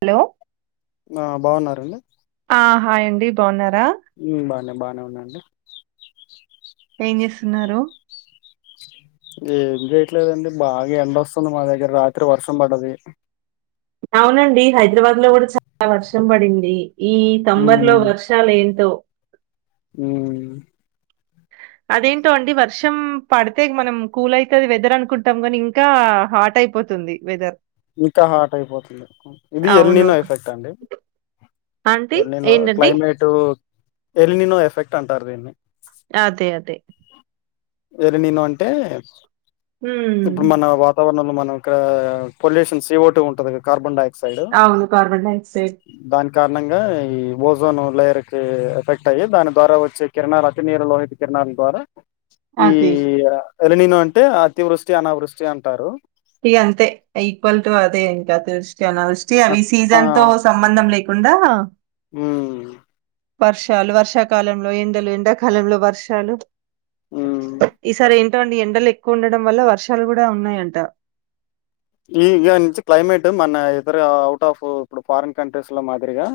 Hello ఆ బాగున్నరండి ఆ హాయ్ యండి బాగున్నారా ఉమ్ బానే బానే ఉన్నాండి ఏం చేస్తున్నారు ఏం చేయట్లేదండి. బాగా ఎండ ఒస్తుంది. మా దగ్గర రాత్రి వర్షం పడ్డది. అవునండి హైదరాబాద్ లో కూడా చాలా వర్షం పడింది. ఈ తంబర్ లో ఉమ్ వర్షాలు ఏంటో ఉమ్ అదేంటో అండి వర్షం పడితే మనం కూల్ అయితుంది వెదర్ అనుకుంటాం కానీ ఇంకా హాట్ అయిపోతుంది వెదర్ ఇంకా హాట్ అయిపోతుంది ఇది అవును ఎన్లినో ఎఫెక్ట్ అండి. ఆంటీ ఎలినో ఏంటండి క్లైమేటు ఎలినో ఎఫెక్ట్ అంటారు. దీన్ని అదే అదే ఎలినినో అంటే ఉమ్ ఇప్పుడు మన వాతావరణంలో మన ఇక్కడ పోల్యూషన్ సీఓటు ఉంటాది కార్బన్ డక్స అవును కార్బన్ డైఆక్సైడ్ దాని కారణంగా ఈ ఓజోన్ లేయర్ కి ఎఫెక్ట్ అయ్యి దాని ద్వారా వచ్చే కిరణాలు అతి నీరు లోహిత కిరణ ద్వారా ఈ అదే ఎలినినో అంటే అతివృష్టి అనావృష్టి అంటారు. ఇగ అంతే ఈక్వల్ టు అదే ఇంక అతివృష్టి, అనావృష్టి అవి అట్ సీజన్ తో సంబంధం లే ఉందా ఉమ్ వర్షాలు వర్షాకాలంలో ఎండలు ఎండాకాలంలో వర్షాలు హ్మ్. ఈసారి ఏంటో అండి. ఎండలు ఎక్కువ ఉండడం వల్ల వర్షాలు కూడా ఉన్నాయంట. ఇయ్య నుంచి క్లైమేట్ మన్నా ఇతర అవుట్ ఆఫ్ ఇప్పుడు ఫారిన్ కంట్రీస్ లో మాదిరిగా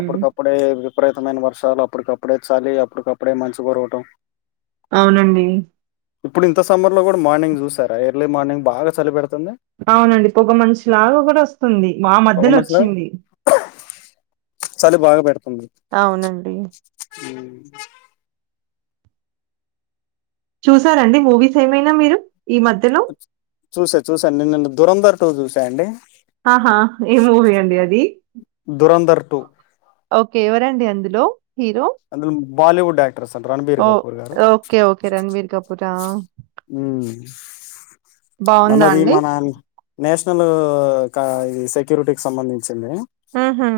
అప్పుడు కప్పుడే విపరీతమైన వర్షాలు అప్పటికప్పుడే చలి అప్పటికప్పుడే మంచు కురవటం అవునండి ఇప్పుడు ఇంత సమ్మర్ లో కూడా మార్నింగ్ చూసారా ఎర్లీ మార్నింగ్ బాగా చలి పెడుతు అవునండి పొగ మంచులాగా కూడా వస్తుంది. మా పొగ మధ్యలో మంచులాగా వచ్చింది. చలి బాగా పెడుతుంది. అవునండి. ఊ చూసారండి మూవీస్ ఏమైనా మీరు ఈ మధ్యలో? చూసా చూసా నిన్న దురంధర్ టూ చూసా అండి ఆహా ఏ మూవీ అండి అది. 'దురంధర్ ఓకే ఎవరండి అందులో హీరో అందులో బాలీవుడ్ యాక్టర్స్ అంట రణబీర్ ఓ కపూర్ గారు ఓకే. ఓకే. 'రణబీర్ కపూరా'. ఉమ్ బావుందా అన్నది అండి? మన నేషనల్ ఇది సెక్యూరిటీకి సంబంధించి ఆహా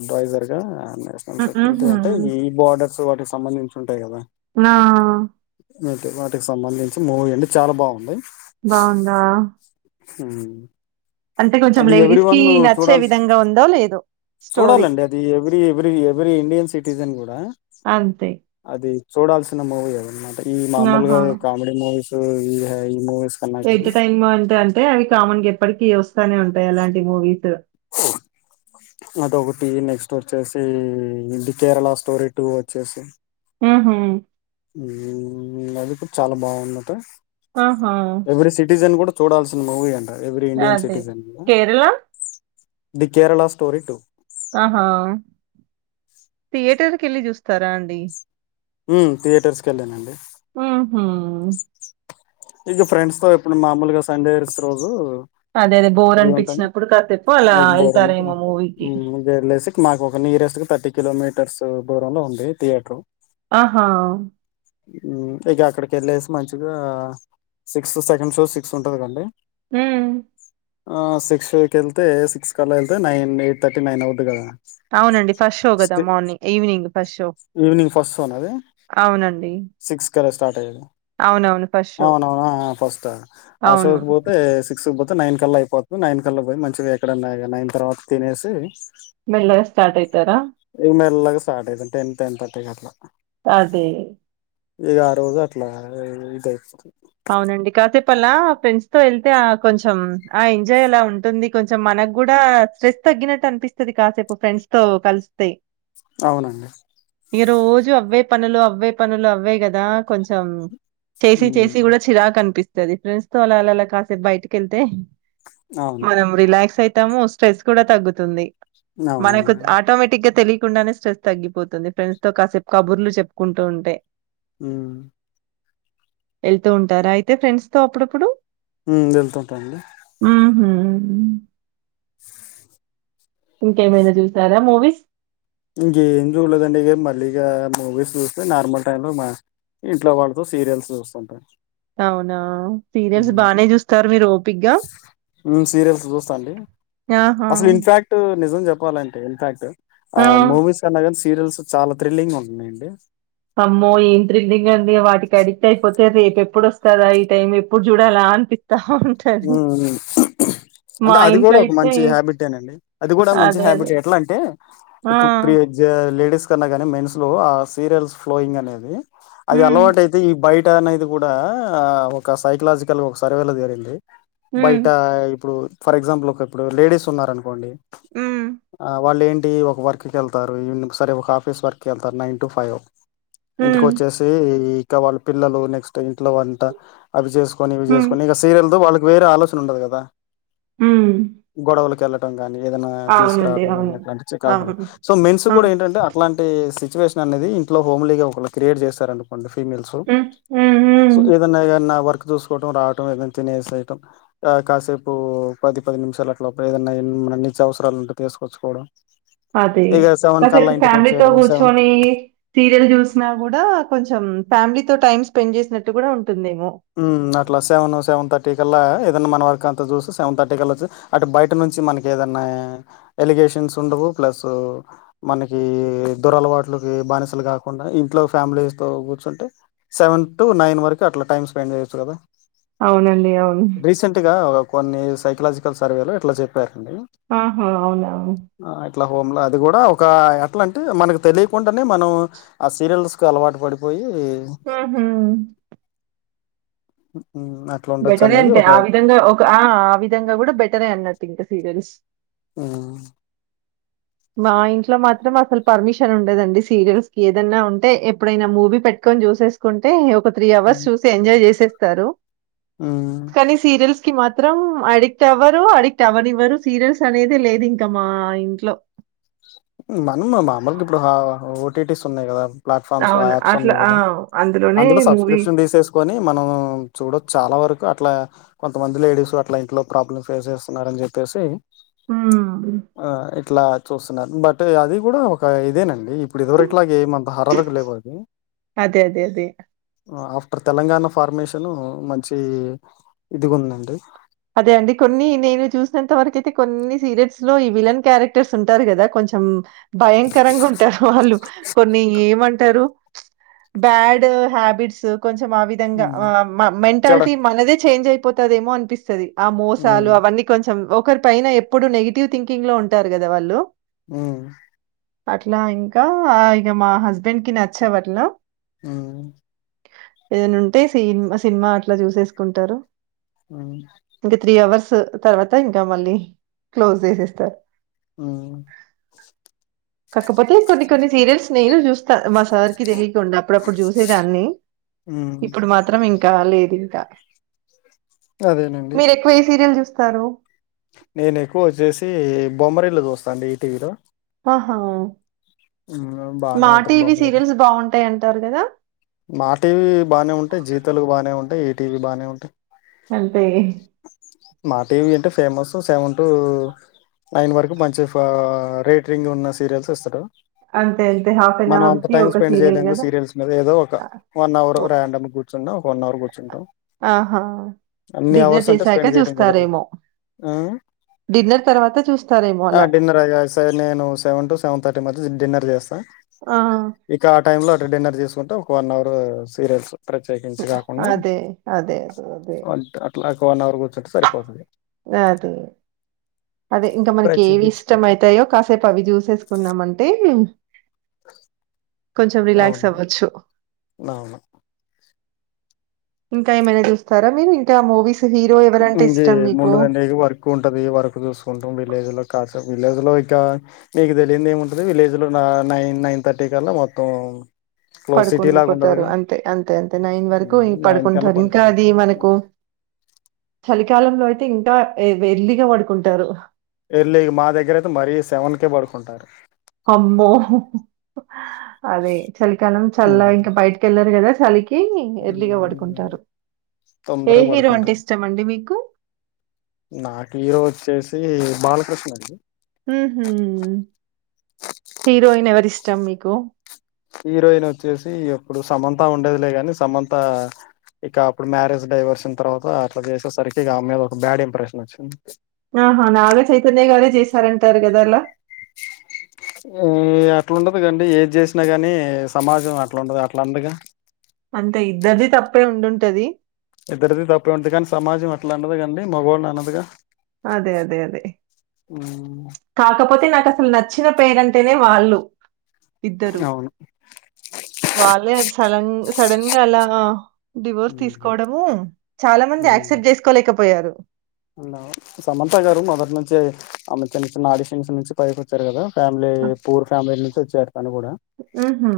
అడ్వైజర్ గా నేషనల్ సెక్యూరిటీ హుహు. అంటే ఈ బార్డర్స్ వాటికి సంబంధించి ఉంటాయి కదా. ఆ టి వాటికి సంబంధించి మూవీ అంటే చాలా బావుంది. బావుందా ఉమ్ అంటే కొంచెం అది ఎవ్రీ లేడీస్ కి వన్ నచ్చే చూడాల్ విధంగా ఉందో లేదో స్టోరీ? చూడాలండి అది every every every Indian citizen కూడా అంతే. అది చూడాల్సిన మూవీ అనమాట ఈ ఆహా! మామూలుగా కామెడీ మూవీస్ ఈ ఈ మూవీ ఎంటర్టైంనెంట్ అంటే అవి కామన్ గా ఎప్పటికి వస్తానే ఉంటాయి. అలాంటి మూవీస్. అది ఒకటి నెక్స్ట్ వచ్చేసి ది కేరళ స్టోరీ టూ వచ్చేసి ఆహ అది కూడా చాలా బావుందట ఆహా! ఎవ్రీ సిటిజన్ కూడా చూడాల్సిన మూవీ అంట. ఎవ్రీ ఇండియన్ అది. Citizen Kerala? The Kerala story two ఆహా థియేటర్ కి వెళ్ళి చూస్తారా అండి మ్ తియేటర్స్ కెళ్ళానండి ఉమ్ ఇక ఫ్రెండ్స్ తో ఇప్పుడు మామూలుగా సండేస్ రోజు అదే. అదే. బోర్ ఫ్రీ ఉంటంది అనిపించినప్పుడు కాసేపు అలా [unintelligible] బోరం ఎళ్తారేమో మూవీకి. [unintelligible] జర్లేసి మాకొక నియరెస్ట్ గా థర్టీ కిలోమీటర్సు దూరంలో ఉంది. థియేటర్ ఆహా మ్మ్ ఇగ అక్కడికెళ్ళేసి మంచిగా సిక్స్ సెకండ్ షోస్ సిక్ససుంటది కదండీ మ్మ్ ఆ సిక్స్ షో కెళ్తే సిక్స్కల్ల ఎళ్తే నైన్ ఎయిట్ థర్టీ నైన్ అవుద్ది కదా అవునండి ఫష్ షో కదా morning evening first show evening first షోన అది అవునండి. సిక్స్ సరే స్టార్ట్ అయ్యెను అవునవును. First show. అవునవునా ఆ ఫస్ట్ అవును. అశోక్ బోతే సిక్స్ బోత్ త్ నైన్ కల్లా అయిపోతది నైన్ కల్లాబోయి మంచిగా ఎక్కడన్నా ఇగ నైన్ తర్వాత తినేసి మెల్లగ స్టార్ట్ అయితార ఇగ మెల్లగా స్టార్ అయితం టెన్ టెన్ థర్టీకట్లా అదే ఇగా ఆ రోజు అట్లా ఇదైపోతుంద్ టెంతే ఆ కొంచెం ఆ ఎంజాయ్ అలా ఉంటుంది కొంచెం మనకుగూడా స్ట్రెస్ తగ్గినట్టనిపిస్తది కాసేపు ఫ్రెండ్స్ తో కలుస్తే అవునండి ఇగ రోజు అవ్వే పనులు అవ్వే పనులు అవ్వే గదా కొంచెం చేసి చేసి ఉమ్ చిగూడా చిరాకనిపిస్తది ఫ్రెండ్స్ తో అలాలలా కాసేపు బయటికెళ్తే అవును మనం రిలాక్స్ అయితాము స్ట్రెస్ కూడా తగ్గుతుంది మనకు అవునవును ఆటోమేటిక్ గా తెలీ కుండానే స్ట్రెస్ తగ్గిపోతుంది ఫ్రెండ్స్ తో కాసేపు కబుర్లు చెప్పుకుంటూ ఉంటే మ్మ్ ఎళ్తూ ఉంటారా అయితే ఫ్రెండ్స్ తో అప్పుడప్పుడు మ్ వెళ్తుంటా అండి హమ్ ఇంకేమైన జూసారా మూవీస్ ఇంకేం చూడలేదండి ఇగ మళ్ళీ ఇగ మూవీస్ జూస్తే నార్మల్ టైమ్ లో మా ఇంట్లోవాల్తో సీరియల్స్ జూస్తుంటా అవునా సీరియల్స్ బానే జూస్తరు మీరు ఓపిగ్గా మ్ సీరియల్స్ జూస్తాండి ఆహా అసల్ ఇన్ఫాక్ట్ నిజం జెప్పాలంటే ఇన్ఫాక్ట్ ఆ మూవీస్ కన్నగానీ సీరియల్స్ చాలా థ్రిల్లింగ్ ఉంటున్నయండి అమ్మో ఏం త్రిల్లింగండీ వాటికి అడిక్ట్ అయిపోతే రేపు ఎప్పుడోస్త్ తదా ఈ టైం ఎప్పుడు జూడాలన్పి మ్ మ్మ్ మా అంటే అది ఇంట్లో గూడా ఒక అయితే మంచి హ్యాబిటేనండి అది గూడా మంచి అదే హ్యాబిట్ అదే ఎట్లంటే ఆ ఇపుడ్ ప్రి జే లేడీస్ ఏమైనా గాని మేన్స్ లో ఆ సీరియల్స్ ఫ్లోయింగ్ అనేది అది హ్మ్ అలవాటైతే ఈ బైట్ టనేది గూడా ఆ ఒక సైకలాజికల్ ఒక సర్వే లో తేలింది హ్మ్ బైటా ఇపుడు ఫర్ ఎగ్జాంపుల్ ఒక ఇపుడు లేడీస్ ఉన్నారనుకోండి హ్మ్ ఆ వాళ్లేం టి ఒక వర్కుకెళ్తారు ఈవినింగ్ సరే ఒక ఆఫీస్ వర్కేల్తారు నైన్ టు ఫైవ్ హ్మ్ ఇంటికొచ్చేసి ఇక వాళ్ళ పిల్లలు నెక్స్ట్ ఇంట్లో వంట అవి జెస్ కొని హ్మ్ ఇవిజేసుకొని ఇగా సీరియల్తో వాళ్ళకి వేరే ఆలోచన ఉండదు గదా హ్మ్. గొడవలకెళ్ళట్ కానీ ఏదన్నా అవునండి తీసుకురరావడం గాని అవును అట్లాంటి చికాకులు అవును సో మెన్స్ ఆ! గూడా ఏంటంటే అట్లాంటి సిచ్ సిట్యువేషన్ అనేది ఇంట్లో హోమ్లీగా ఒకళ్ళు క్రియేట్ జెసారనుకోండి ఫిమేల్సు హ్మ్ హ్మ్ సో హ్మ్ ఏదన్నా ఎన్నా వర్క్ జూసుకోటం రావటం ఏదన్నా తినేసి కాసేపు పది పది నిమిషాలు అట్ల ఏదన్నా మన నిత్యవసరాలు ఉంటే తీసుకొచ్చుకోవడం అదే ఇక సెవెన్ కల్లా కాసేపు ఇంటికి ఫ్యామిలీతో వచ్చేయడం సెవెన్ కూర్చొని సీరియల్ చుసినా కూడా కొంచెం మ్ ఫ్యామిలీ తో టైమ్ స్పెండ్ జేసినట్టు గూడా ఉన్ ఉమ్ అట్లా సెవెను సెవెన్ థర్టీ కల్లా ఎల్ దన్నా మనక అంత జూసి సెవెన్ థర్టీ కలొచ్చు అటు బయట నుంచి మనకి ఏదన్నా ఎలిగేషన్స్ ఉండవు ప్లస్సు మనకి దురలవాట్లకి బానిసలు కాకుండా ఇంట్లో ఫ్యామిలీస్ తో ఉ కుర్చుంటే సెవెన్ టు నైన్ వరకు అట్లా టైమ్ స్పెండ్ చేయొచ్చు గదా అవునండి అవును ఒక కొన్ని సైకలాజికల్ సర్వేలో ఇట్లా చెప్పారు ఆహా అవునా ట్లా హోమ్ ల అది గుడా ఒక ఎట్లా అంటే మనకు తెలియకుండానే మనం ఆ సీరియల్స్కు అలవాటు పడిపోయి ఆహా హ్మ్. అట్లా బెటరే ఉండొచ్చనేది అంటే ఒక ఆ విధంగా ఒక ఆ ఆ విధంగా గుడా బెటరే అన్నట్టు ఇంకా సీరియల్స్ ఆ మా ఇంట్లో మాత్రం అసలు పర్మిషన్ ఉండదండి సీరియల్స్ కి ఏదన్నా ఉంటే ఎప్పుడైనా మూవీ పెట్ కన్ చూసేకుంటే ఒక త్రీ అవర్స్ హ్మ్. చూసి ఎంజాయ్ చేసేస్తారు హ్మ్. కానీ సీరియల్స్ కి మాత్రం అడిక్ట్ అవ్వరు అడిక్ట్ అవ్వనివ్వరు సీరియల్స్ అనేది లేదు ఇంకా మా ఇంట్లో మనం మ మామూలుగా ఇప్పుడు హ ఓటీటీస్ ఉన్నాయి గదా ప్లాట్ఫామ్స్ అవును. యాప్స్ అట్లా ఉన్నాయి ఆ! గదా అందులోనే అందులో మూవీ సబ్స్క్రిప్షన్ తీసేసుకొని మనం చూడచ్ చాలా వరక్ అట్లా కొంతమంది లేడీసు అట్లా ఇంట్లో ప్రాబ్లమ్ ఫేస్ చేస్తున్నరు అని చెప్పేసి హ్మ్. ఆ ఇట్లా చూస్తున్నారు బట్ బట్ అది కూడా ఒక ఇదేనండి ఇప్పుడు ఇదివరట్ల గ ఏమంత హారర్ గ లేవు అవి అదే అదే అదే ఆఫ్టర్ తెలంగాణ ఫార్మేషను మంచి ఇదిగు ఉందండి పదే అండి కొన్ని నేను చూసినంత వరకుయితే కొన్ని సీరియల్స్ లో ఈ విలన్ క్యారెక్టర్స్ ఉంటారు గదా కొంచ్ చెం భయంకరంగా ఉంటారు వాళ్ళు కొన్ని ఏమంట్ రు బ్యాడ్ హబిట్స్ కొంచం ఆ విధంగా హ్మ్. ఆ మ చెడ మెంటాలిటీ మనదే చేంజ్ అయిపోతదేమో అనిపిస్తాది ఆ మోసాలు హ్మ్. అవన్నీ కొంచెం ఒకరి పైన ఎప్పుడు నెగిటివ్ థింకింగ్ లో ఉంటారు గదా వాళ్ళు ఉమ్మ్ అట్లా ఇంకా ఇగ మా హస్బెండ్ కి నచ్చావ్ అట్లా ఉమ్మ్ ఏద్న ఉంటే సినిమా సినిమా అట్లా చూసేసుకుంటరు మ్మ్ ఇంకా త్రీ అవర్స్ తర్వాత ఇంకా మళ్ళీ క్లోజ్ చేసేస్తారు ఉమ్ కాకపోతే కొన్ని కొన్ని సీరియల్స్ నేను చూస్తా మా సార్కి తెలియకుండా అప్పుడప్పుడు చూసేదాని హ్మ్. ఇప్పుడు మాత్రం ఇంకా లేదు ఇంకా మీరు ఎక్కువ ఎమ్ సీరియల్ చూస్తారు నేను ఎక్కువ వచ్చేసి బొమ్మరిల్లు చూస్తా అండి ఈటీవీలో ఆహా బానే ఉంటది బొమ్మరిల్లు అట్ అంటారు గదా మా టీవీ బానే ఉంటాయి జీతెలుగు బానే ఉంటాయి ఈ టీవీ బానే ఉంటాయి అంతే మా టీవీ అంటే ఫేమస్ సెవెన్ టూ నైన్ వరకు మంచి ఫా రేటింగు ఉన్న సీరియల్స్ ఇస్తడు అంతే అంతే. హాఫ్ ఎన్ మనం అంత అవర్‌కి టైం ఒక స్పెండ్ సీరియల్ చేయలేం గా గదా! సీరియల్స్ మీద ఏదో ఒక ఆ! వన్ అవర్ ఓ రాండం గా గూర్చున్న ఒక వన్ అవర్ గూర్చుంటాం ఆహా! అన్ని డిన్నర్ అవర్స్ అంటే చేశాక స్పెండ్ చేయడం కుదరదు చూస్తారేమో. ఆ డిన్నర్ తర్వాత చూస్తారేమో ఆ అలా. డిన్నర్ ఆ స నేను సెవెన్ టు సెవెన్ థర్టీ మధ్య ది డిన్నర్ చేస్తా ఆ టైం లో అట్ట డిన్నర్ చేసుకుంట ఒక వన్ అవర్ సీరియల్సు ప్రత్యేకించి కాకుండా అదే. అదే. అదే. అదే. అట్లా ఒక వన్ అవర్ కూర్చుంటే సరిపోతుంది అదే అదే ఇంకా మనకి ఏవి ప్రత్యేకించి ఇష్టమ అయితాయో కాసేపు అవి చూసేసుకున్నామంటే కొంచం రిలాక్స్ అవును అవ్వచ్చు అవును ఇంకా ఏమయినా చూస్తారా మీరు ఇంకా మూవీస్ హీరో ఎవరంటే ఇష్టం మీకు? ఇంకేముండాది అండి వర్క్ ఉంటది వర్క్ చూసుకుంటుం విలేజ్ లో కాస విలేజ్ లో ఇకా మీకు తేలిందిముంటది విలేజ్ లో నైన్ నైన్ థర్టీ కల్లా మొత్ తం క్లోజ్ సిటీ లాగా పడుకుండిపోతారు. ఉండదుగా అంతే. అంతే. అంతే. వరకు ఇ నైన్కల్ పడుకుంటారు. పడుకో ఇంకా అది మనకు చలికాలంలో అయితే ఇంకా ఎ-ఎర్లీగా పడుకుంటారు ఎర్లీ మా దగ్గర అయితే మరీ సెవెనకే పడుకుంటారు అమ్మో అదే చలికాలం చల్ల ఉమ్. ఇంక బయటకి వెళ్లరు కదా కి ఎర్లీగా ఉమ్. పడుకుంటారు ఏ తొందరగా హీరో అంటే పడుకుంటారు ఇష్టం అండి మీకు నాకు హీరో వచ్చేసి బాలకృష్ణ అండి ఉహు హీరోయిన్ ఎవరి ఇష్టం మీకు హీరోయిన్ వచ్చేసి ఎప్పుడు సమంత ఉండేదిలే గాని సమంత ఇక అప్పుడు మ్యారేజ్ డైవర్షన్ తర్వాత అట్లా చేసేసరికి ఇక ఆమే మీద ఒక బ్యాడ్ ఇంప్రెషన్ వచ్చింది ఆహా నాగచైతన్య గారే చేసారంటారు కద అలా మ్ అట్లాండదు కండి ఏది చేసినా గాని సమాజం అట్లాండదు అట్లా అనరుగా అంతే ఇద్దరిది తప్పే ఉండుంటాది ఇద్దరిది తప్పే ఉంది కానీ సమాజం అట్లా అనదకదండీ మొగోని అనదుగా అదే అదే అదే కాకపోతే నా కసలు నచ్చిన పెయిర్ అంటేనే వాళ్ళు ఇద్దరు అవును వాళ్ళే అది సలన్ సడన్ గా అలా డివోర్స్ తీసుకోవడము చాలా మంది అక్సెప్ట్ చేసుకోలేకపోయారు హలో సమంత గారు మొదటి నుంచి ఆమె చిన్న చిన్న ఆడిషన్స్ నుంచి పైకొచ్చారు కదా ఫ్యామిలీ పూర్ ఫ్యామిలీ నుంచి వచ్చారు తను కూడా ఉహు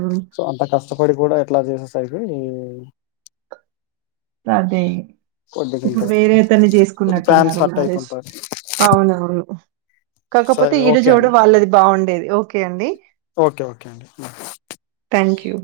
అప్పటి కూడా ఇట్లా చేసే సరికి అదే ఇప్పుడు వేరే అతన్ని ఫ్యాన్స్ చేసుకున్నట్టున్నారు హట్ మ్యారేజ్ అవుతుంటారు అవునావును కాకపోతే సరే ఈడు ఓకే జోడు అండి వాళ్ళది బాగుండేది ఒకే అండి ఓకే ఓకే అండి థాంక్యూ